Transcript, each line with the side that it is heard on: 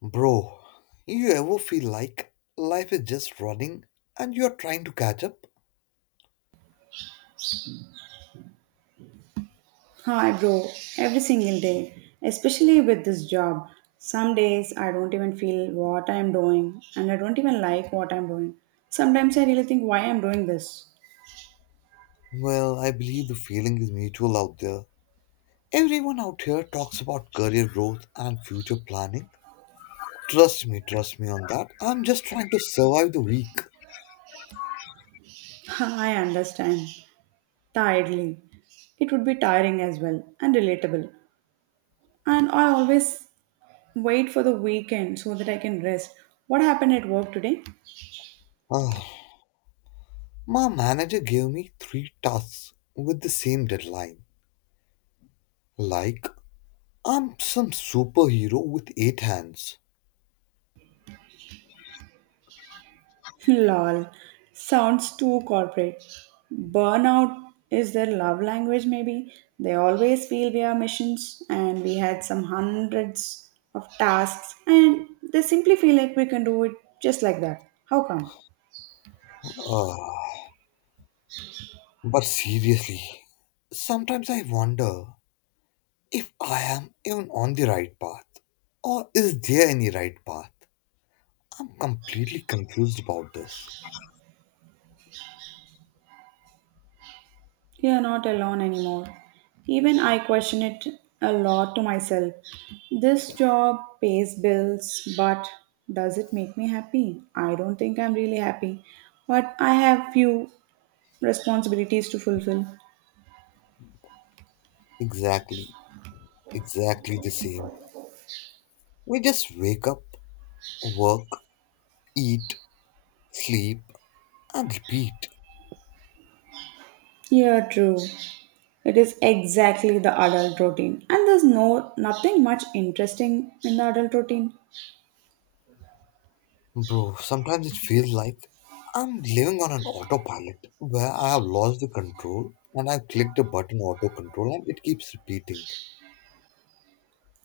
left: Bro, you ever feel like life is just running and you're trying to catch up?
right: Hi, bro. Every single day, especially with this job. Some days I don't even feel what I'm doing and I don't even like what I'm doing. Sometimes I really think why I'm doing this.
left: Well, I believe the feeling is mutual out there. Everyone out here talks about career growth and future planning. Trust me on that. I'm just trying to survive the week.
right: I understand. Tiredly. It would be tiring as well and relatable. And I always wait for the weekend so that I can rest. What happened at work today?
left: Ah, my manager gave me three tasks with the same deadline. Like, I'm some superhero with eight hands.
right: Lol. Sounds too corporate. Burnout is their love language, maybe. They always feel we are missions and we had some hundreds of tasks, and they simply feel like we can do it just like that. How come?
left: Ah, but seriously, sometimes I wonder if I am even on the right path, or is there any right path? I'm completely confused about this.
right: You are not alone anymore. Even I question it a lot to myself. This job pays bills, but does it make me happy? I don't think I'm really happy, but I have few responsibilities to fulfill.
left: Exactly, exactly the same. We just wake up, work, eat, sleep, and repeat.
right: Yeah, true. It is exactly the adult routine. And there's no nothing much interesting in the adult routine.
left: Bro, sometimes it feels like I'm living on an autopilot where I have lost the control and I click the button auto control and it keeps repeating.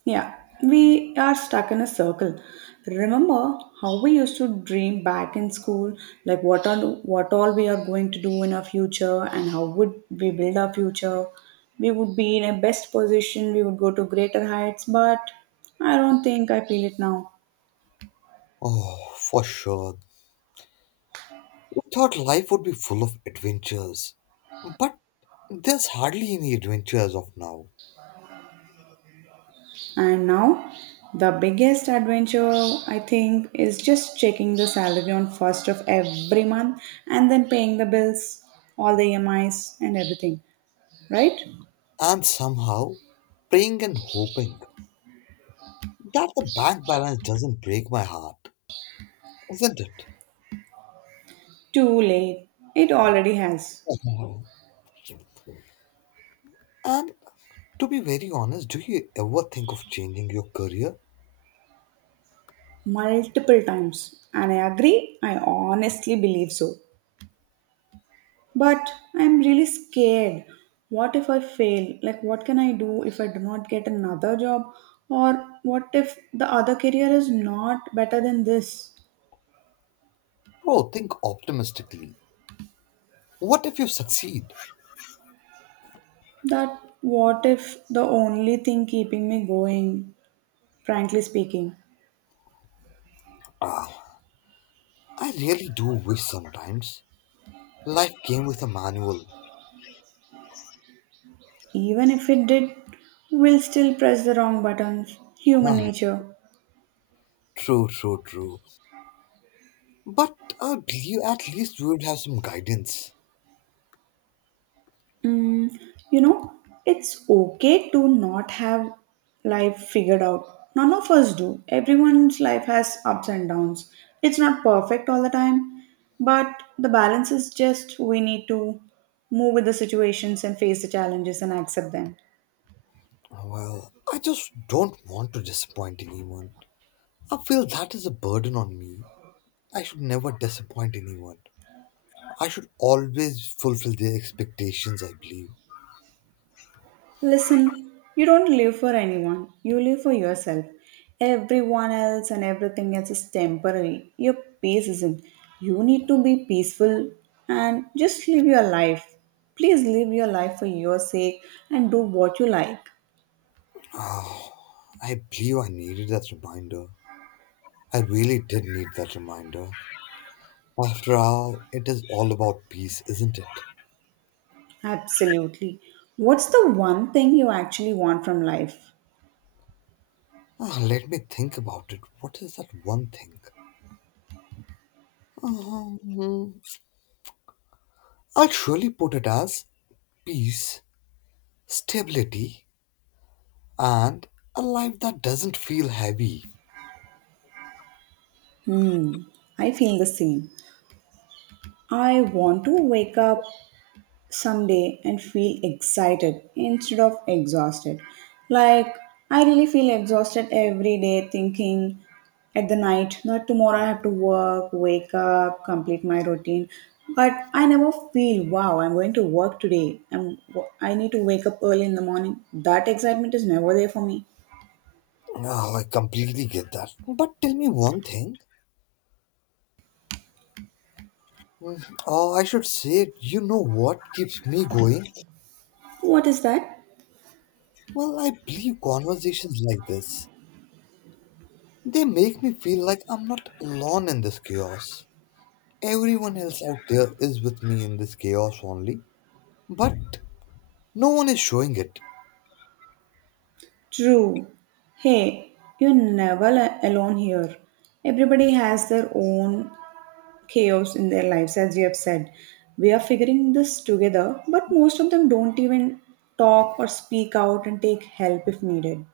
right: Yeah, we are stuck in a circle. Remember how we used to dream back in school, like what all we are going to do in our future and how would we build our future. We would be in a best position, we would go to greater heights, but I don't think I feel it now.
left: Oh, for sure, we thought life would be full of adventures, but there's hardly any adventure as of now.
right: And now, the biggest adventure I think is just checking the salary on first of every month and then paying the bills, all the EMIs and everything. Right?
left: And somehow, praying and hoping that the bank balance doesn't break my heart, isn't it?
right: Too late. It already has
left: And to be very honest, do you ever think of changing your career?
right: multiple times. And I agree, I honestly believe so. But I'm really scared. What if I fail? Like, what can I do if I do not get another job? Or what if the other career is not better than this?
left: Bro, think optimistically. What if you succeed?
right: That what if the only thing keeping me going, frankly speaking,
left: Ah, I really do wish sometimes life came with a manual.
right: even if it did, we'll still press the wrong buttons. Human
left: Ah,
right: nature.
left: true. But you at least you would have some guidance.
right: Mm, you know, it's okay to not have life figured out. None of us do. Everyone's life has ups and downs. It's not perfect all the time, but the balance is just we need to move with the situations and face the challenges and accept them.
left: Well, I just don't want to disappoint anyone. I feel that is a burden on me. I should never disappoint anyone. I should always fulfill their expectations, I believe.
right: Listen, you don't live for anyone, you live for yourself. Everyone else and everything else is temporary. Your peace isn't. You need to be peaceful and just live your life. Please live your life for your sake and do what you like.
left: I believe I needed that reminder. I really did need that reminder. After all, it is all about peace, isn't it?
right: Absolutely. What's the one thing you actually want from life?
left: Let me think about it. What is that one thing? Um, I'll surely put it as peace, stability, and a life that doesn't feel heavy.
right: Hmm, I feel the same. I want to wake up someday and feel excited instead of exhausted. Like, I really feel exhausted every day thinking at the night, not tomorrow I have to work, wake up, complete my routine. But I never feel, wow, I'm going to work today. I need to wake up early in the morning. That excitement is never there for me.
left: Oh, I completely get that. But tell me one thing. I should say, you know what keeps me going?
right: What is that?
left: Well, I believe conversations like this. They make me feel like I'm not alone in this chaos. Everyone else out there is with me in this chaos only, but no one is showing it.
right: True. Hey, you're never alone here. Everybody has their own chaos in their lives, as you have said. We are figuring this together, but most of them don't even talk or speak out and take help if needed.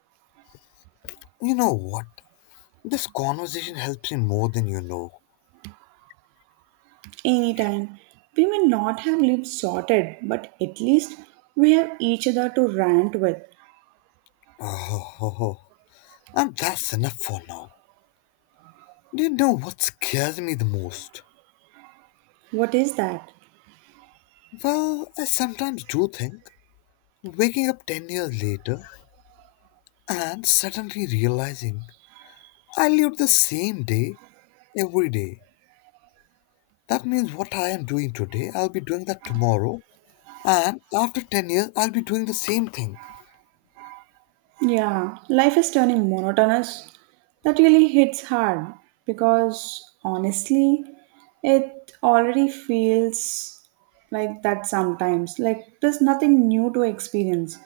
left: You know what? This conversation helps me more than you know.
right: Anytime, we may not have lived sorted, but at least we have each other to rant with.
left: Oh, and that's enough for now. Do you know what scares me the most?
right: What is that?
left: Well, I sometimes do think waking up 10 years later and suddenly realizing I lived the same day every day. That means what I am doing today, I'll be doing that tomorrow, and after 10 years, I'll be doing the same thing.
right: Yeah, life is turning monotonous. That really hits hard because honestly, it already feels like that sometimes. Like there's nothing new to experience.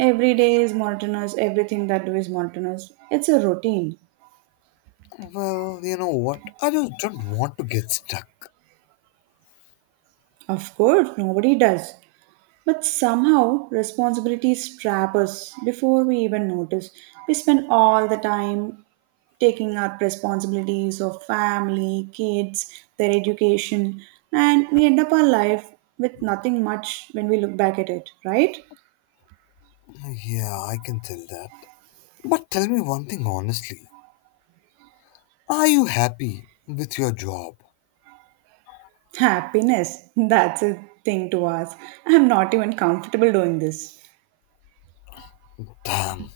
right: Every day is monotonous, everything that do is monotonous. It's a routine.
left: Well, you know what? I just don't want to get stuck.
right: Of course, nobody does. But somehow, responsibilities trap us before we even notice. We spend all the time taking up responsibilities of family, kids, their education, and we end up our life with nothing much when we look back at it, right?
left: Yeah, I can tell that. But tell me one thing honestly. Are you happy with your job?
right: Happiness, that's a thing to us. I'm not even comfortable doing this.
left: Damn,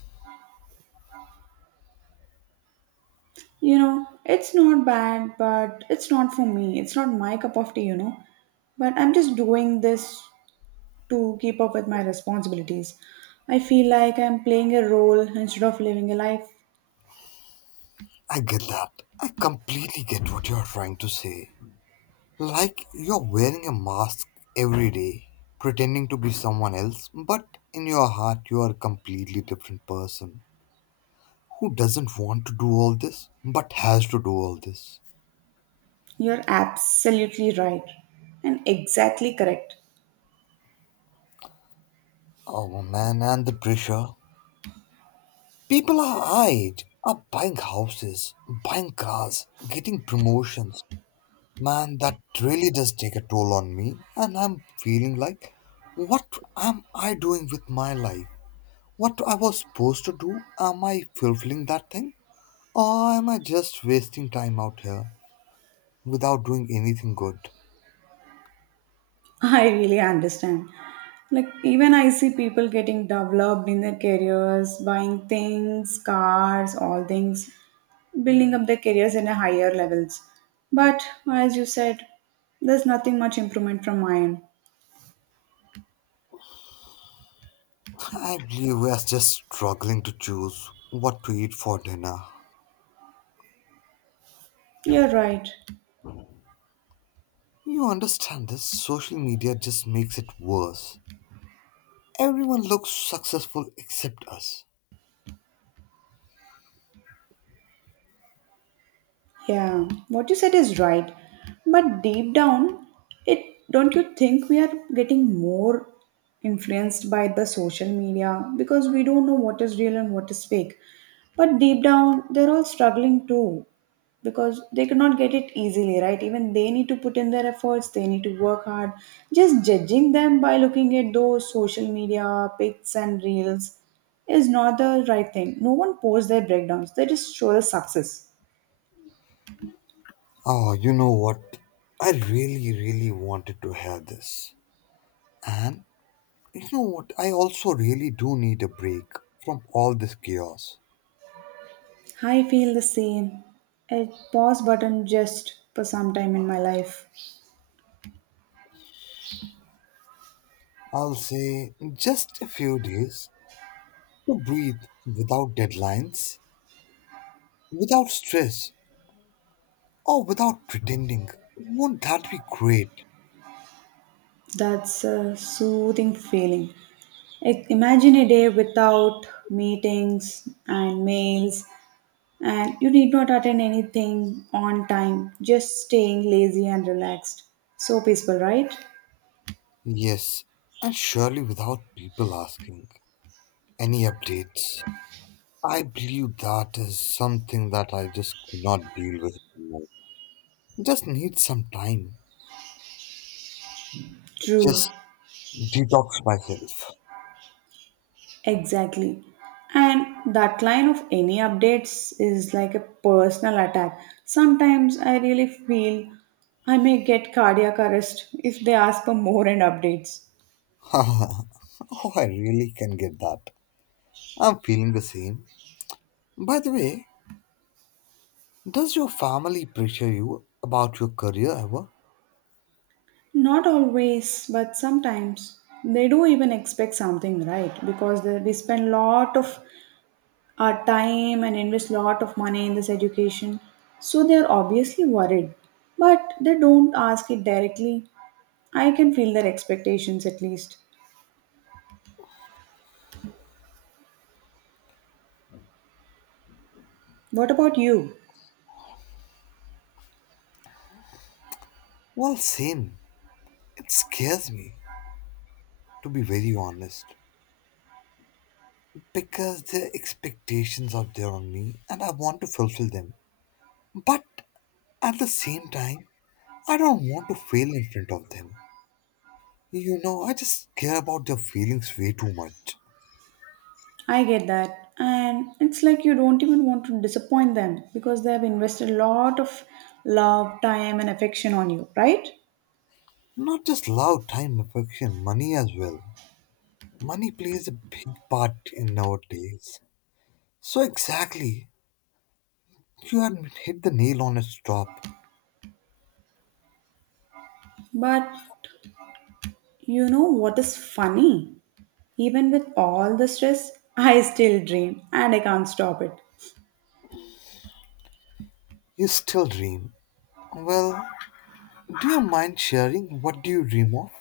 right: You know, it's not bad, but it's not for me. It's not my cup of tea, you know. But I'm just doing this to keep up with my responsibilities. I feel like I'm playing a role instead of living a life.
left: I get that. I completely get what you're trying to say. Like you're wearing a mask every day, pretending to be someone else, but in your heart you are a completely different person who doesn't want to do all this but has to do all this.
right: You're absolutely right and exactly correct.
left: Oh man, and the pressure. People our age are buying houses, buying cars, getting promotions. Man, that really does take a toll on me, and I'm feeling like, what am I doing with my life? What I was supposed to do? Am I fulfilling that thing? Or am I just wasting time out here without doing anything good?
right: I really understand. Like, even I see people getting developed in their careers, buying things, cars, all things, building up their careers in a higher levels. But as you said, there's nothing much improvement from mine.
left: I believe we are just struggling to choose what to eat for dinner.
right: You're right.
left: You understand this? Social media just makes it worse. Everyone looks successful except us.
right: Yeah, what you said is right. But deep down, it don't you think we are getting more influenced by the social media because we don't know what is real and what is fake. But deep down, they're all struggling too because they cannot get it easily, right? Even they need to put in their efforts, they need to work hard. Just judging them by looking at those social media pics and reels is not the right thing. No one posts their breakdowns, they just show the success.
left: Oh, you know what? I really wanted to hear this. And you know what? I also really do need a break from all this chaos.
right: I feel the same. A pause button just for some time in my life.
left: I'll say just a few days to breathe without deadlines, without stress, or without pretending. Won't that be great?
right: That's a soothing feeling. Imagine a day without meetings and mails, and you need not attend anything on time, just staying lazy and relaxed. So peaceful, right?
left: Yes, and surely without people asking any updates. I believe that is something that I just could not deal with anymore. Just need some time.
right: True.
left: Just detox myself.
right: Exactly. And that line of any updates is like a personal attack. Sometimes I really feel I may get cardiac arrest if they ask for more and updates.
left: Oh, I really can get that. I'm feeling the same. By the way, does your family pressure you about your career ever?
right: Not always, but sometimes they do even expect something, right? Because we spend lot of our time and invest lot of money in this education. So they are obviously worried, but they don't ask it directly. I can feel their expectations at least. What about you?
left: Well, same. It scares me, to be very honest, because there are expectations out there on me and I want to fulfill them. But at the same time, I don't want to fail in front of them. You know, I just care about their feelings way too much.
right: I get that. And it's like you don't even want to disappoint them because they have invested a lot of love, time, and affection on you, right?
left: Not just love, time, affection, money as well. Money plays a big part in our days. So exactly, you had hit the nail on its top.
right: But you know what is funny? Even with all the stress, I still dream and I can't stop it.
left: You still dream? Well, do you mind sharing what do you dream of?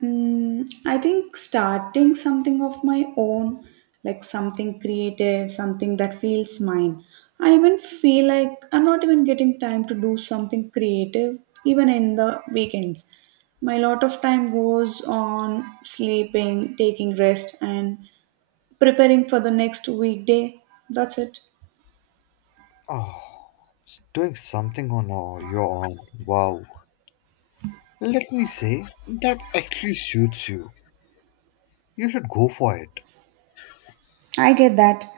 right: Hmm, I think starting something of my own, like something creative, something that feels mine. I even feel like I'm not even getting time to do something creative, even in the weekends. My lot of time goes on sleeping, taking rest, and preparing for the next weekday. That's it.
left: Oh, it's doing something on your own. Wow. Let me say, that actually suits you. You should go for it.
right: I get that.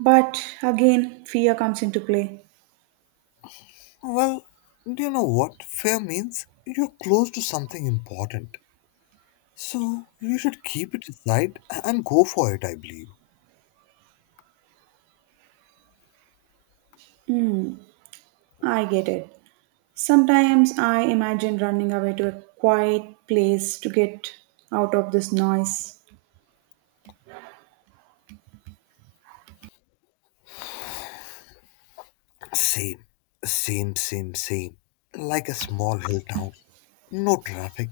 right: But again, fear comes into play.
left: Well, do you know what fair means? You're close to something important. So you should keep it aside and go for it, I believe.
right: I get it. Sometimes I imagine running away to a quiet place to get out of this noise.
left: Same, same. Like a small hill town. No traffic,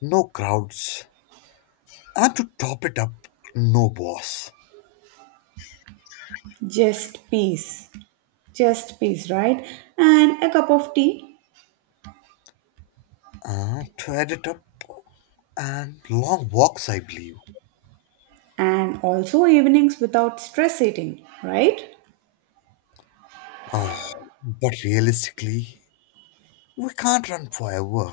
left: no crowds, and to top it up, no boss.
right: Just peace. Just peace, right? And a cup of tea.
left: To add it up, and long walks, I believe.
right: And also evenings without stress eating, right?
left: Uh, but realistically, we can't run forever.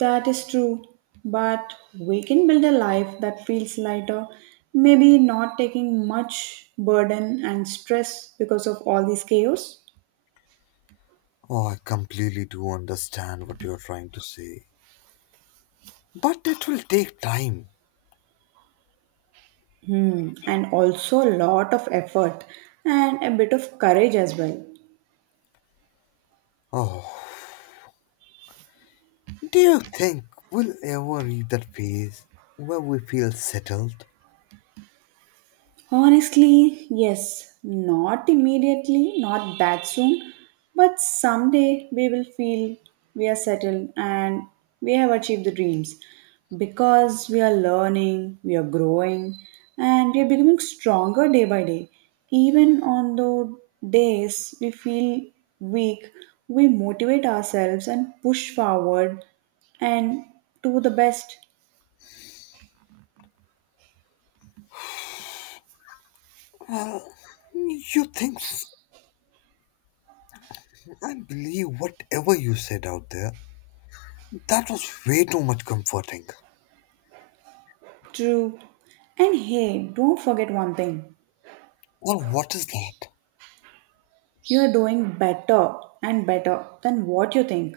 right: That is true. But we can build a life that feels lighter, maybe not taking much burden and stress because of all this chaos.
left: Oh, I completely do understand what you're trying to say. But it will take time.
right: Hmm. And also a lot of effort and a bit of courage as well.
left: Oh, do you think we'll ever reach that phase where we feel settled?
right: Honestly, yes. Not immediately, not that soon, but someday we will feel we are settled and we have achieved the dreams because we are learning, we are growing, and we are becoming stronger day by day. Even on the days we feel weak, we motivate ourselves and push forward and do the best.
left: Well, you think, I believe whatever you said out there, that was way too much comforting.
right: True. And hey, don't forget one thing.
left: Well, what is that?
right: You're doing better and better than what you think.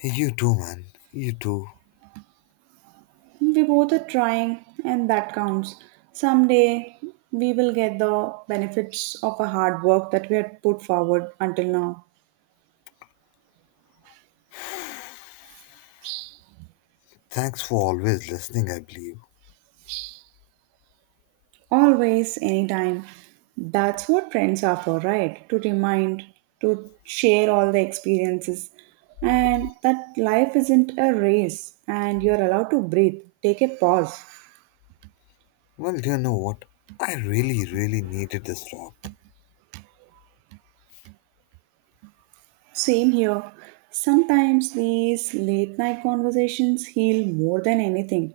left: Hey, you too, man. You too.
right: We both are trying, and that counts. Someday we will get the benefits of a hard work that we had put forward until now.
left: Thanks for always listening, I believe.
right: Always, anytime. That's what friends are for, right? To remind, to share all the experiences, and that life isn't a race, and you're allowed to breathe. Take a pause.
left: Well, you know what? I really needed this talk.
right: Same here. Sometimes these late night conversations heal more than anything.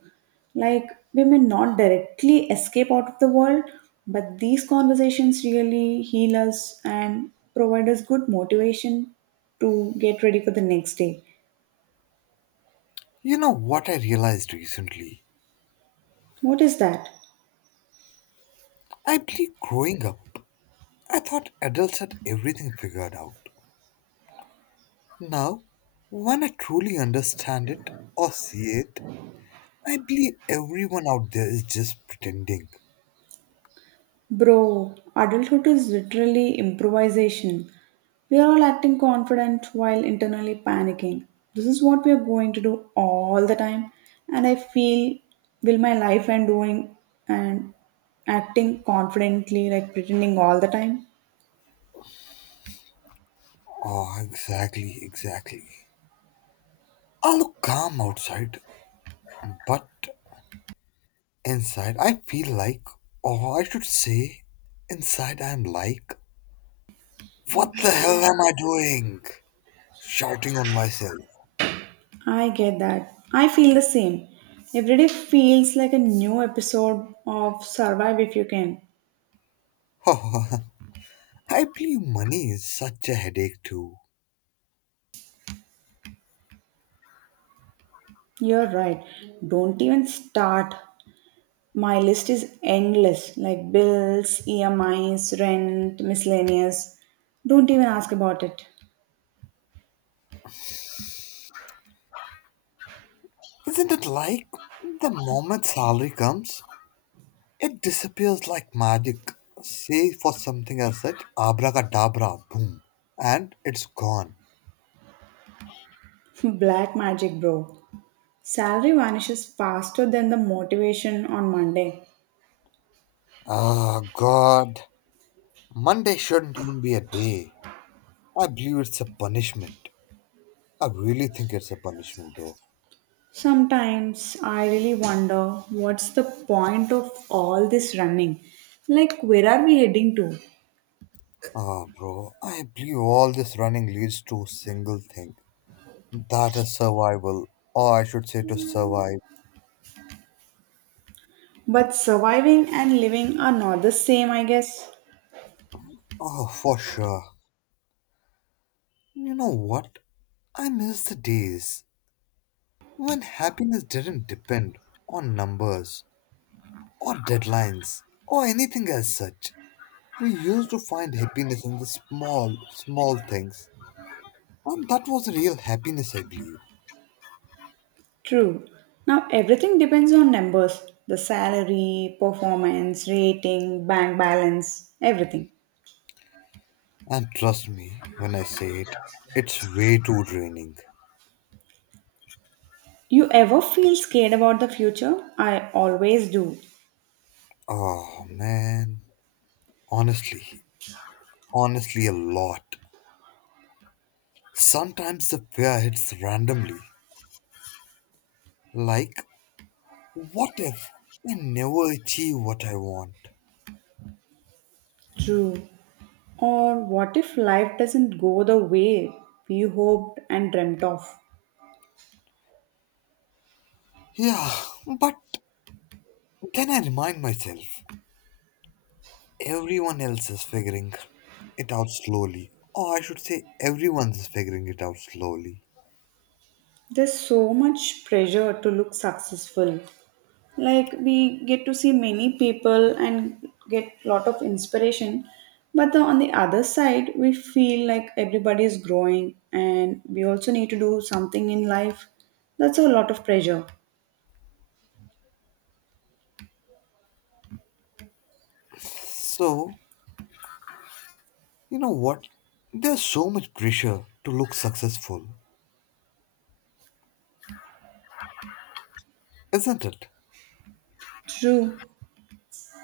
right: Like, we may not directly escape out of the world, but these conversations really heal us and provide us good motivation to get ready for the next day.
left: You know what I realized recently?
right: What is that?
left: I believe growing up, I thought adults had everything figured out. Now, when I truly understand it or see it, I believe everyone out there is just pretending.
right: Bro, adulthood is literally improvisation. We are all acting confident while internally panicking. This is what we are going to do all the time, and I feel will my life end doing and acting confidently like pretending all the time?
left: Oh, exactly. I look calm outside, but Inside, I feel like, or I should say, inside I'm like, what the hell am I doing? Shouting on myself.
right: I get that. I feel the same. Every day feels like a new episode of Survive If You Can.
left: I believe money is such a headache too.
right: You're right. Don't even start. My list is endless like bills, EMIs, rent, miscellaneous. Don't even ask about it.
left: Isn't it like the moment salary comes, it disappears like magic? Say for something as such, abracadabra, boom, and it's gone.
right: Black magic, bro. Salary vanishes faster than the motivation on Monday.
left: God. Monday shouldn't even be a day. I believe it's a punishment. I really think it's a punishment, bro.
right: Sometimes I really wonder what's the point of all this running? Like, where are we heading to?
left: Bro, I believe all this running leads to a single thing. That is survival, or I should say to survive.
right: But surviving and living are not the same, I guess.
left: Oh, for sure. You know what? I miss the days when happiness didn't depend on numbers or deadlines or anything as such. We used to find happiness in the small, small things, and that was real happiness, I believe.
right: True. Now everything depends on numbers the salary, performance, rating, bank balance, everything.
left: And trust me when I say it, it's way too draining.
right: You ever feel scared about the future? I always do.
left: Oh man, honestly, honestly, a lot. Sometimes the fear hits randomly. Like, what if I never achieve what I want?
right: True. Or what if life doesn't go the way we hoped and dreamt of?
left: Yeah, but then I remind myself everyone else is figuring it out slowly. Or I should say, everyone's figuring it out slowly.
right: There's so much pressure to look successful. Like we get to see many people and get lot of inspiration but on the other side we feel like everybody is growing and we also need to do something in life, that's a lot of pressure.
left: So, you know what? There's so much pressure to look successful, isn't it?
right: True,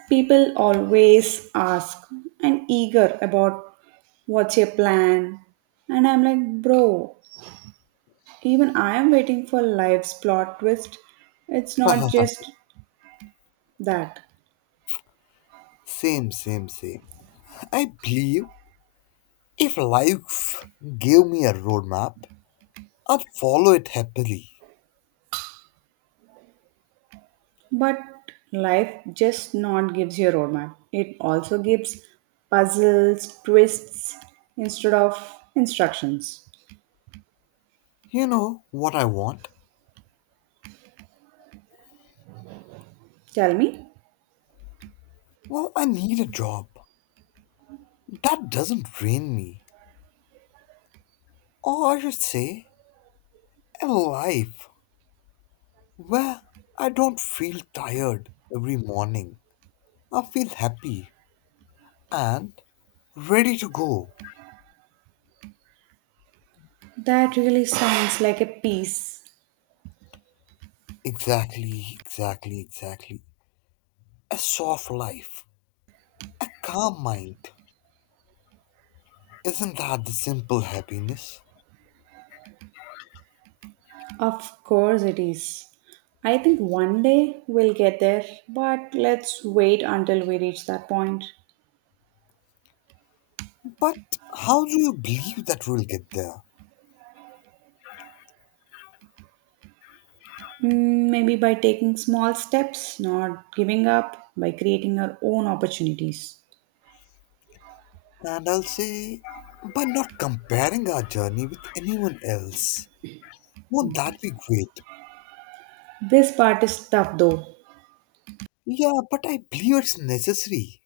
right: people always ask and eager about what's your plan, and I'm like, bro, even I am waiting for life's plot twist. It's not
left: Haha,
right: just that.
left: same. I believe if life gave me a roadmap, I'd follow it happily.
right: But life just not gives you a roadmap. It also gives puzzles, twists instead of instructions.
left: You know what I want?
right: Tell me,
left: Well, I need a job that doesn't drain me. Or I should say, a life where I don't feel tired every morning. I feel happy and ready to go.
right: that really sounds like a piece.
left: Exactly. A soft life, a calm mind, isn't that the simple happiness?
right: Of course it is. I think one day we'll get there, but let's wait until we reach that point.
left: But how do you believe that we'll get there?
right: Mm, maybe by taking small steps, not giving up, by creating our own opportunities.
left: And I'll say, by not comparing our journey with anyone else. Won't that be great?
right: This part is tough though.
left: Yeah, but I believe it's necessary.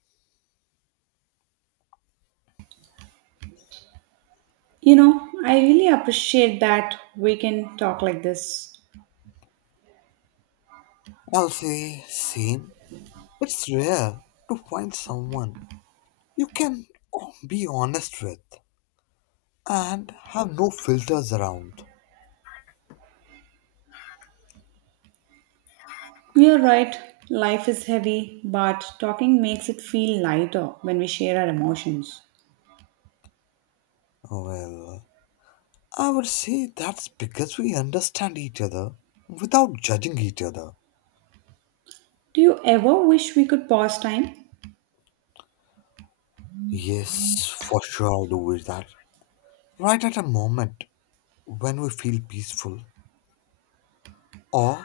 right: You know, I really appreciate that we can talk like this.
left: I'll say, same. It's rare to find someone you can be honest with and have no filters around.
right: You're right, life is heavy, but talking makes it feel lighter when we share our emotions.
left: Well, I would say that's because we understand each other without judging each other.
right: Do you ever wish we could pause time?
left: Yes, for sure, do with that. Right at a moment when we feel peaceful, or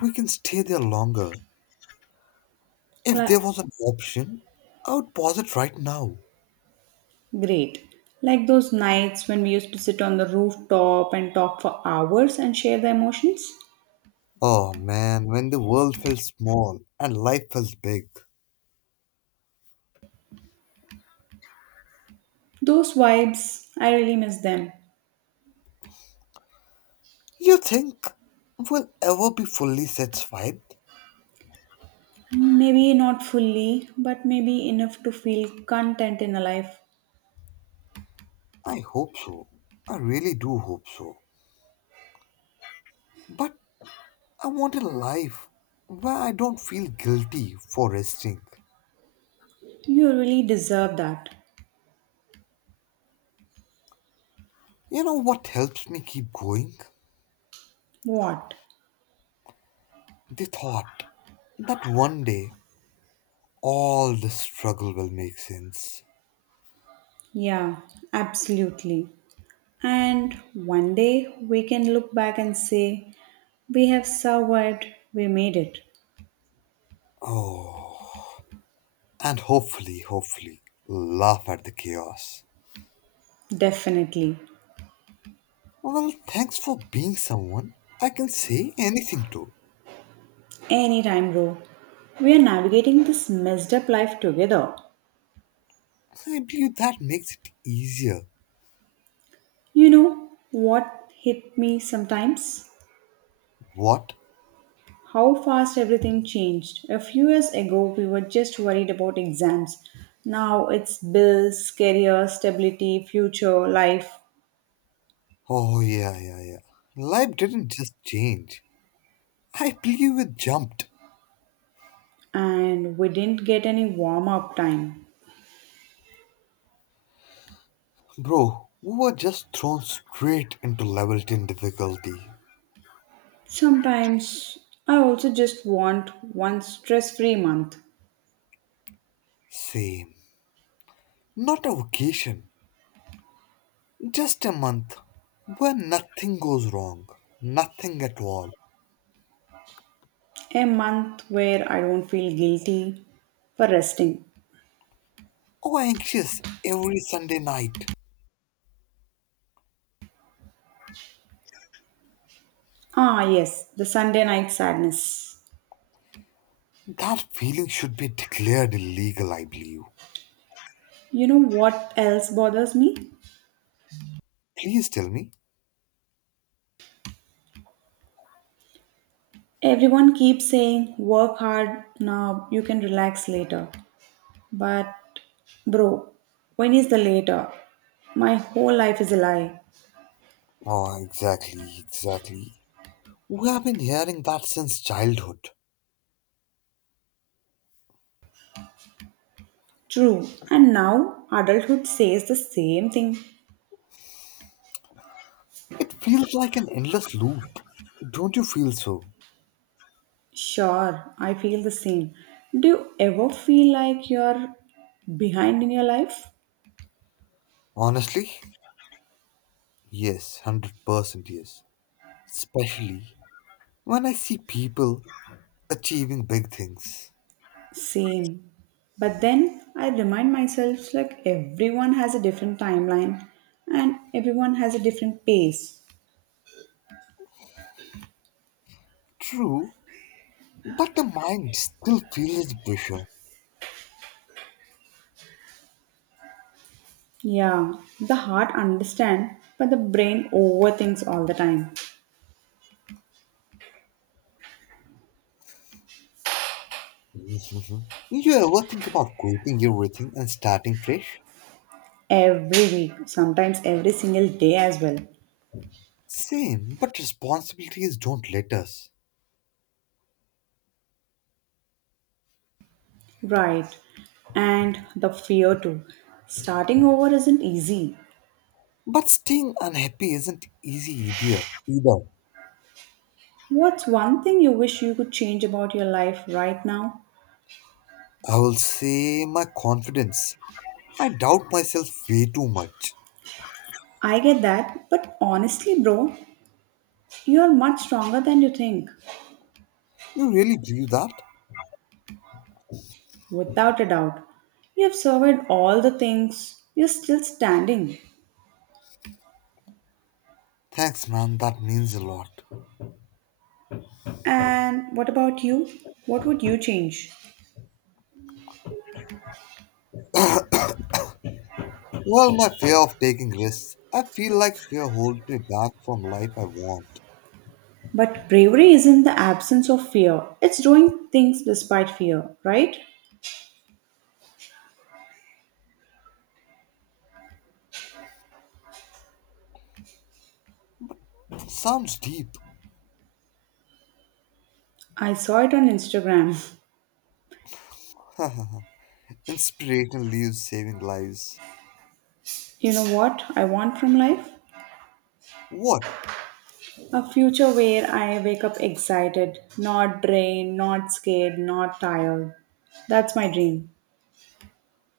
left: we can stay there longer. If
right: Like,
left: there was an option, I would pause it right now.
right: great. Like those nights when we used to sit on the rooftop and talk for hours and share the emotions?
left: Oh man, when the world felt small and life felt big.
right: Those vibes, I really miss them.
left: You think we'll ever be fully satisfied?
right: Maybe not fully, but maybe enough to feel content in a life.
left: I hope so. I really do hope so. But I want a life where I don't feel guilty for resting.
right: You really deserve that.
left: You know what helps me keep going?
right: What?
left: They thought that one day all the struggle will make sense.
right: Yeah, absolutely. And one day we can look back and say, we have survived, we made it.
left: Oh, and hopefully, laugh at the chaos.
right: Definitely.
left: Well, thanks for being someone I can say anything to.
right: Anytime, bro. We are navigating this messed up life together.
left: I believe that makes it easier.
right: You know what hit me sometimes?
left: What?
right: How fast everything changed. A few years ago, we were just worried about exams. Now it's bills, career, stability, future, life,
left: Oh, yeah. Life didn't just change. I believe it jumped.
right: and we didn't get any warm up time.
left: Bro, we were just thrown straight into level 10 difficulty.
right: Sometimes I also just want one stress free month,
left: Same. Not a vacation, just a month where nothing goes wrong, nothing at all.
right: a month where I don't feel guilty for resting.
left: Oh, anxious every Sunday night.
right: Ah, yes, the Sunday night sadness.
left: That feeling should be declared illegal, I believe.
right: You know what else bothers me?
left: Please tell me.
right: Everyone keeps saying, work hard now, you can relax later. But, bro, when is the later? My whole life is a lie.
left: Oh, exactly. We have been hearing that since childhood.
right: True, and now adulthood says the same thing.
left: It feels like an endless loop. Don't you feel so?
right: Sure, I feel the same. Do you ever feel like you're behind in your life?
left: Honestly, yes, 100% yes. Especially when I see people achieving big things.
right: Same. But then I remind myself like everyone has a different timeline and everyone has a different pace.
left: True, but the mind still feels the pressure.
right: Yeah, the heart understands, but the brain overthinks all the time.
left: Mhm. You ever think about quitting everything and starting fresh?
right: Every week, sometimes every single day as well.
left: Same, but responsibilities don't let us.
right: Right. And the fear too. Starting over isn't easy.
left: But staying unhappy isn't easy either.
right: What's one thing you wish you could change about your life right now?
left: I will say my confidence. I doubt myself way too much.
right: I get that, but honestly, bro, you are much stronger than you think.
left: You really believe that?
right: Without a doubt. You have survived all the things, you're still standing.
left: Thanks, man. That means a lot.
right: And what about you? What would you change?
left: Well, my fear of taking risks. I feel like fear holds me back from life I want.
right: But bravery isn't the absence of fear, it's doing things despite fear, right?
left: Sounds deep.
right: I saw it on Instagram.
left: Inspirational leaves saving lives.
right: You know what I want from life?
left: What?
right: A future where I wake up excited, not drained, not scared, not tired. That's my dream.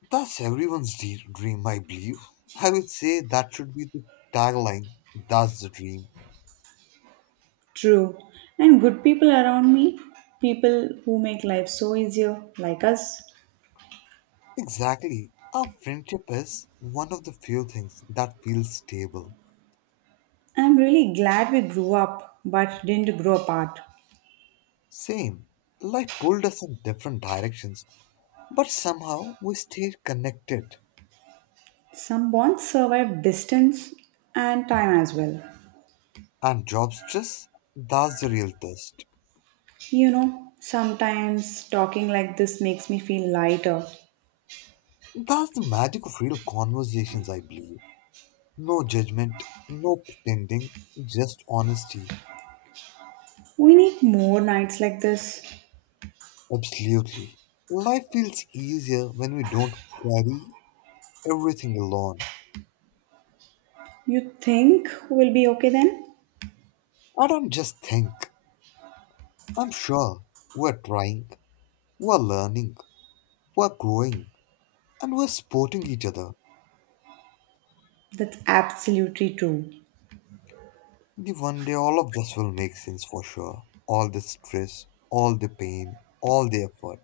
left: That's everyone's dream, I believe. I would say that should be the tagline. That's the dream.
right: True. And good people around me, people who make life so easier, like us.
left: Exactly. Our friendship is one of the few things that feels stable.
right: I'm really glad we grew up but didn't grow apart.
left: Same. Life pulled us in different directions, but somehow we stayed connected.
right: Some bonds survive distance and time as well.
left: And job stress? That's the real test.
right: You know, sometimes talking like this makes me feel lighter.
left: That's the magic of real conversations, I believe. No judgment, no pretending, just honesty.
right: We need more nights like this.
left: Absolutely. Life feels easier when we don't carry everything alone.
right: You think we'll be okay then?
left: I don't just think. I'm sure we're trying, we're learning, we're growing, and we're supporting each other.
right: That's absolutely true.
left: The one day all of this will make sense for sure. All the stress, all the pain, all the effort.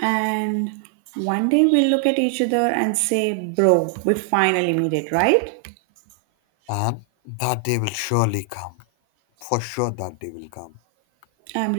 right: And one day we'll look at each other and say, Bro, we finally made it, right?
left: And that day will surely come. For sure, that day will come.
right: I'm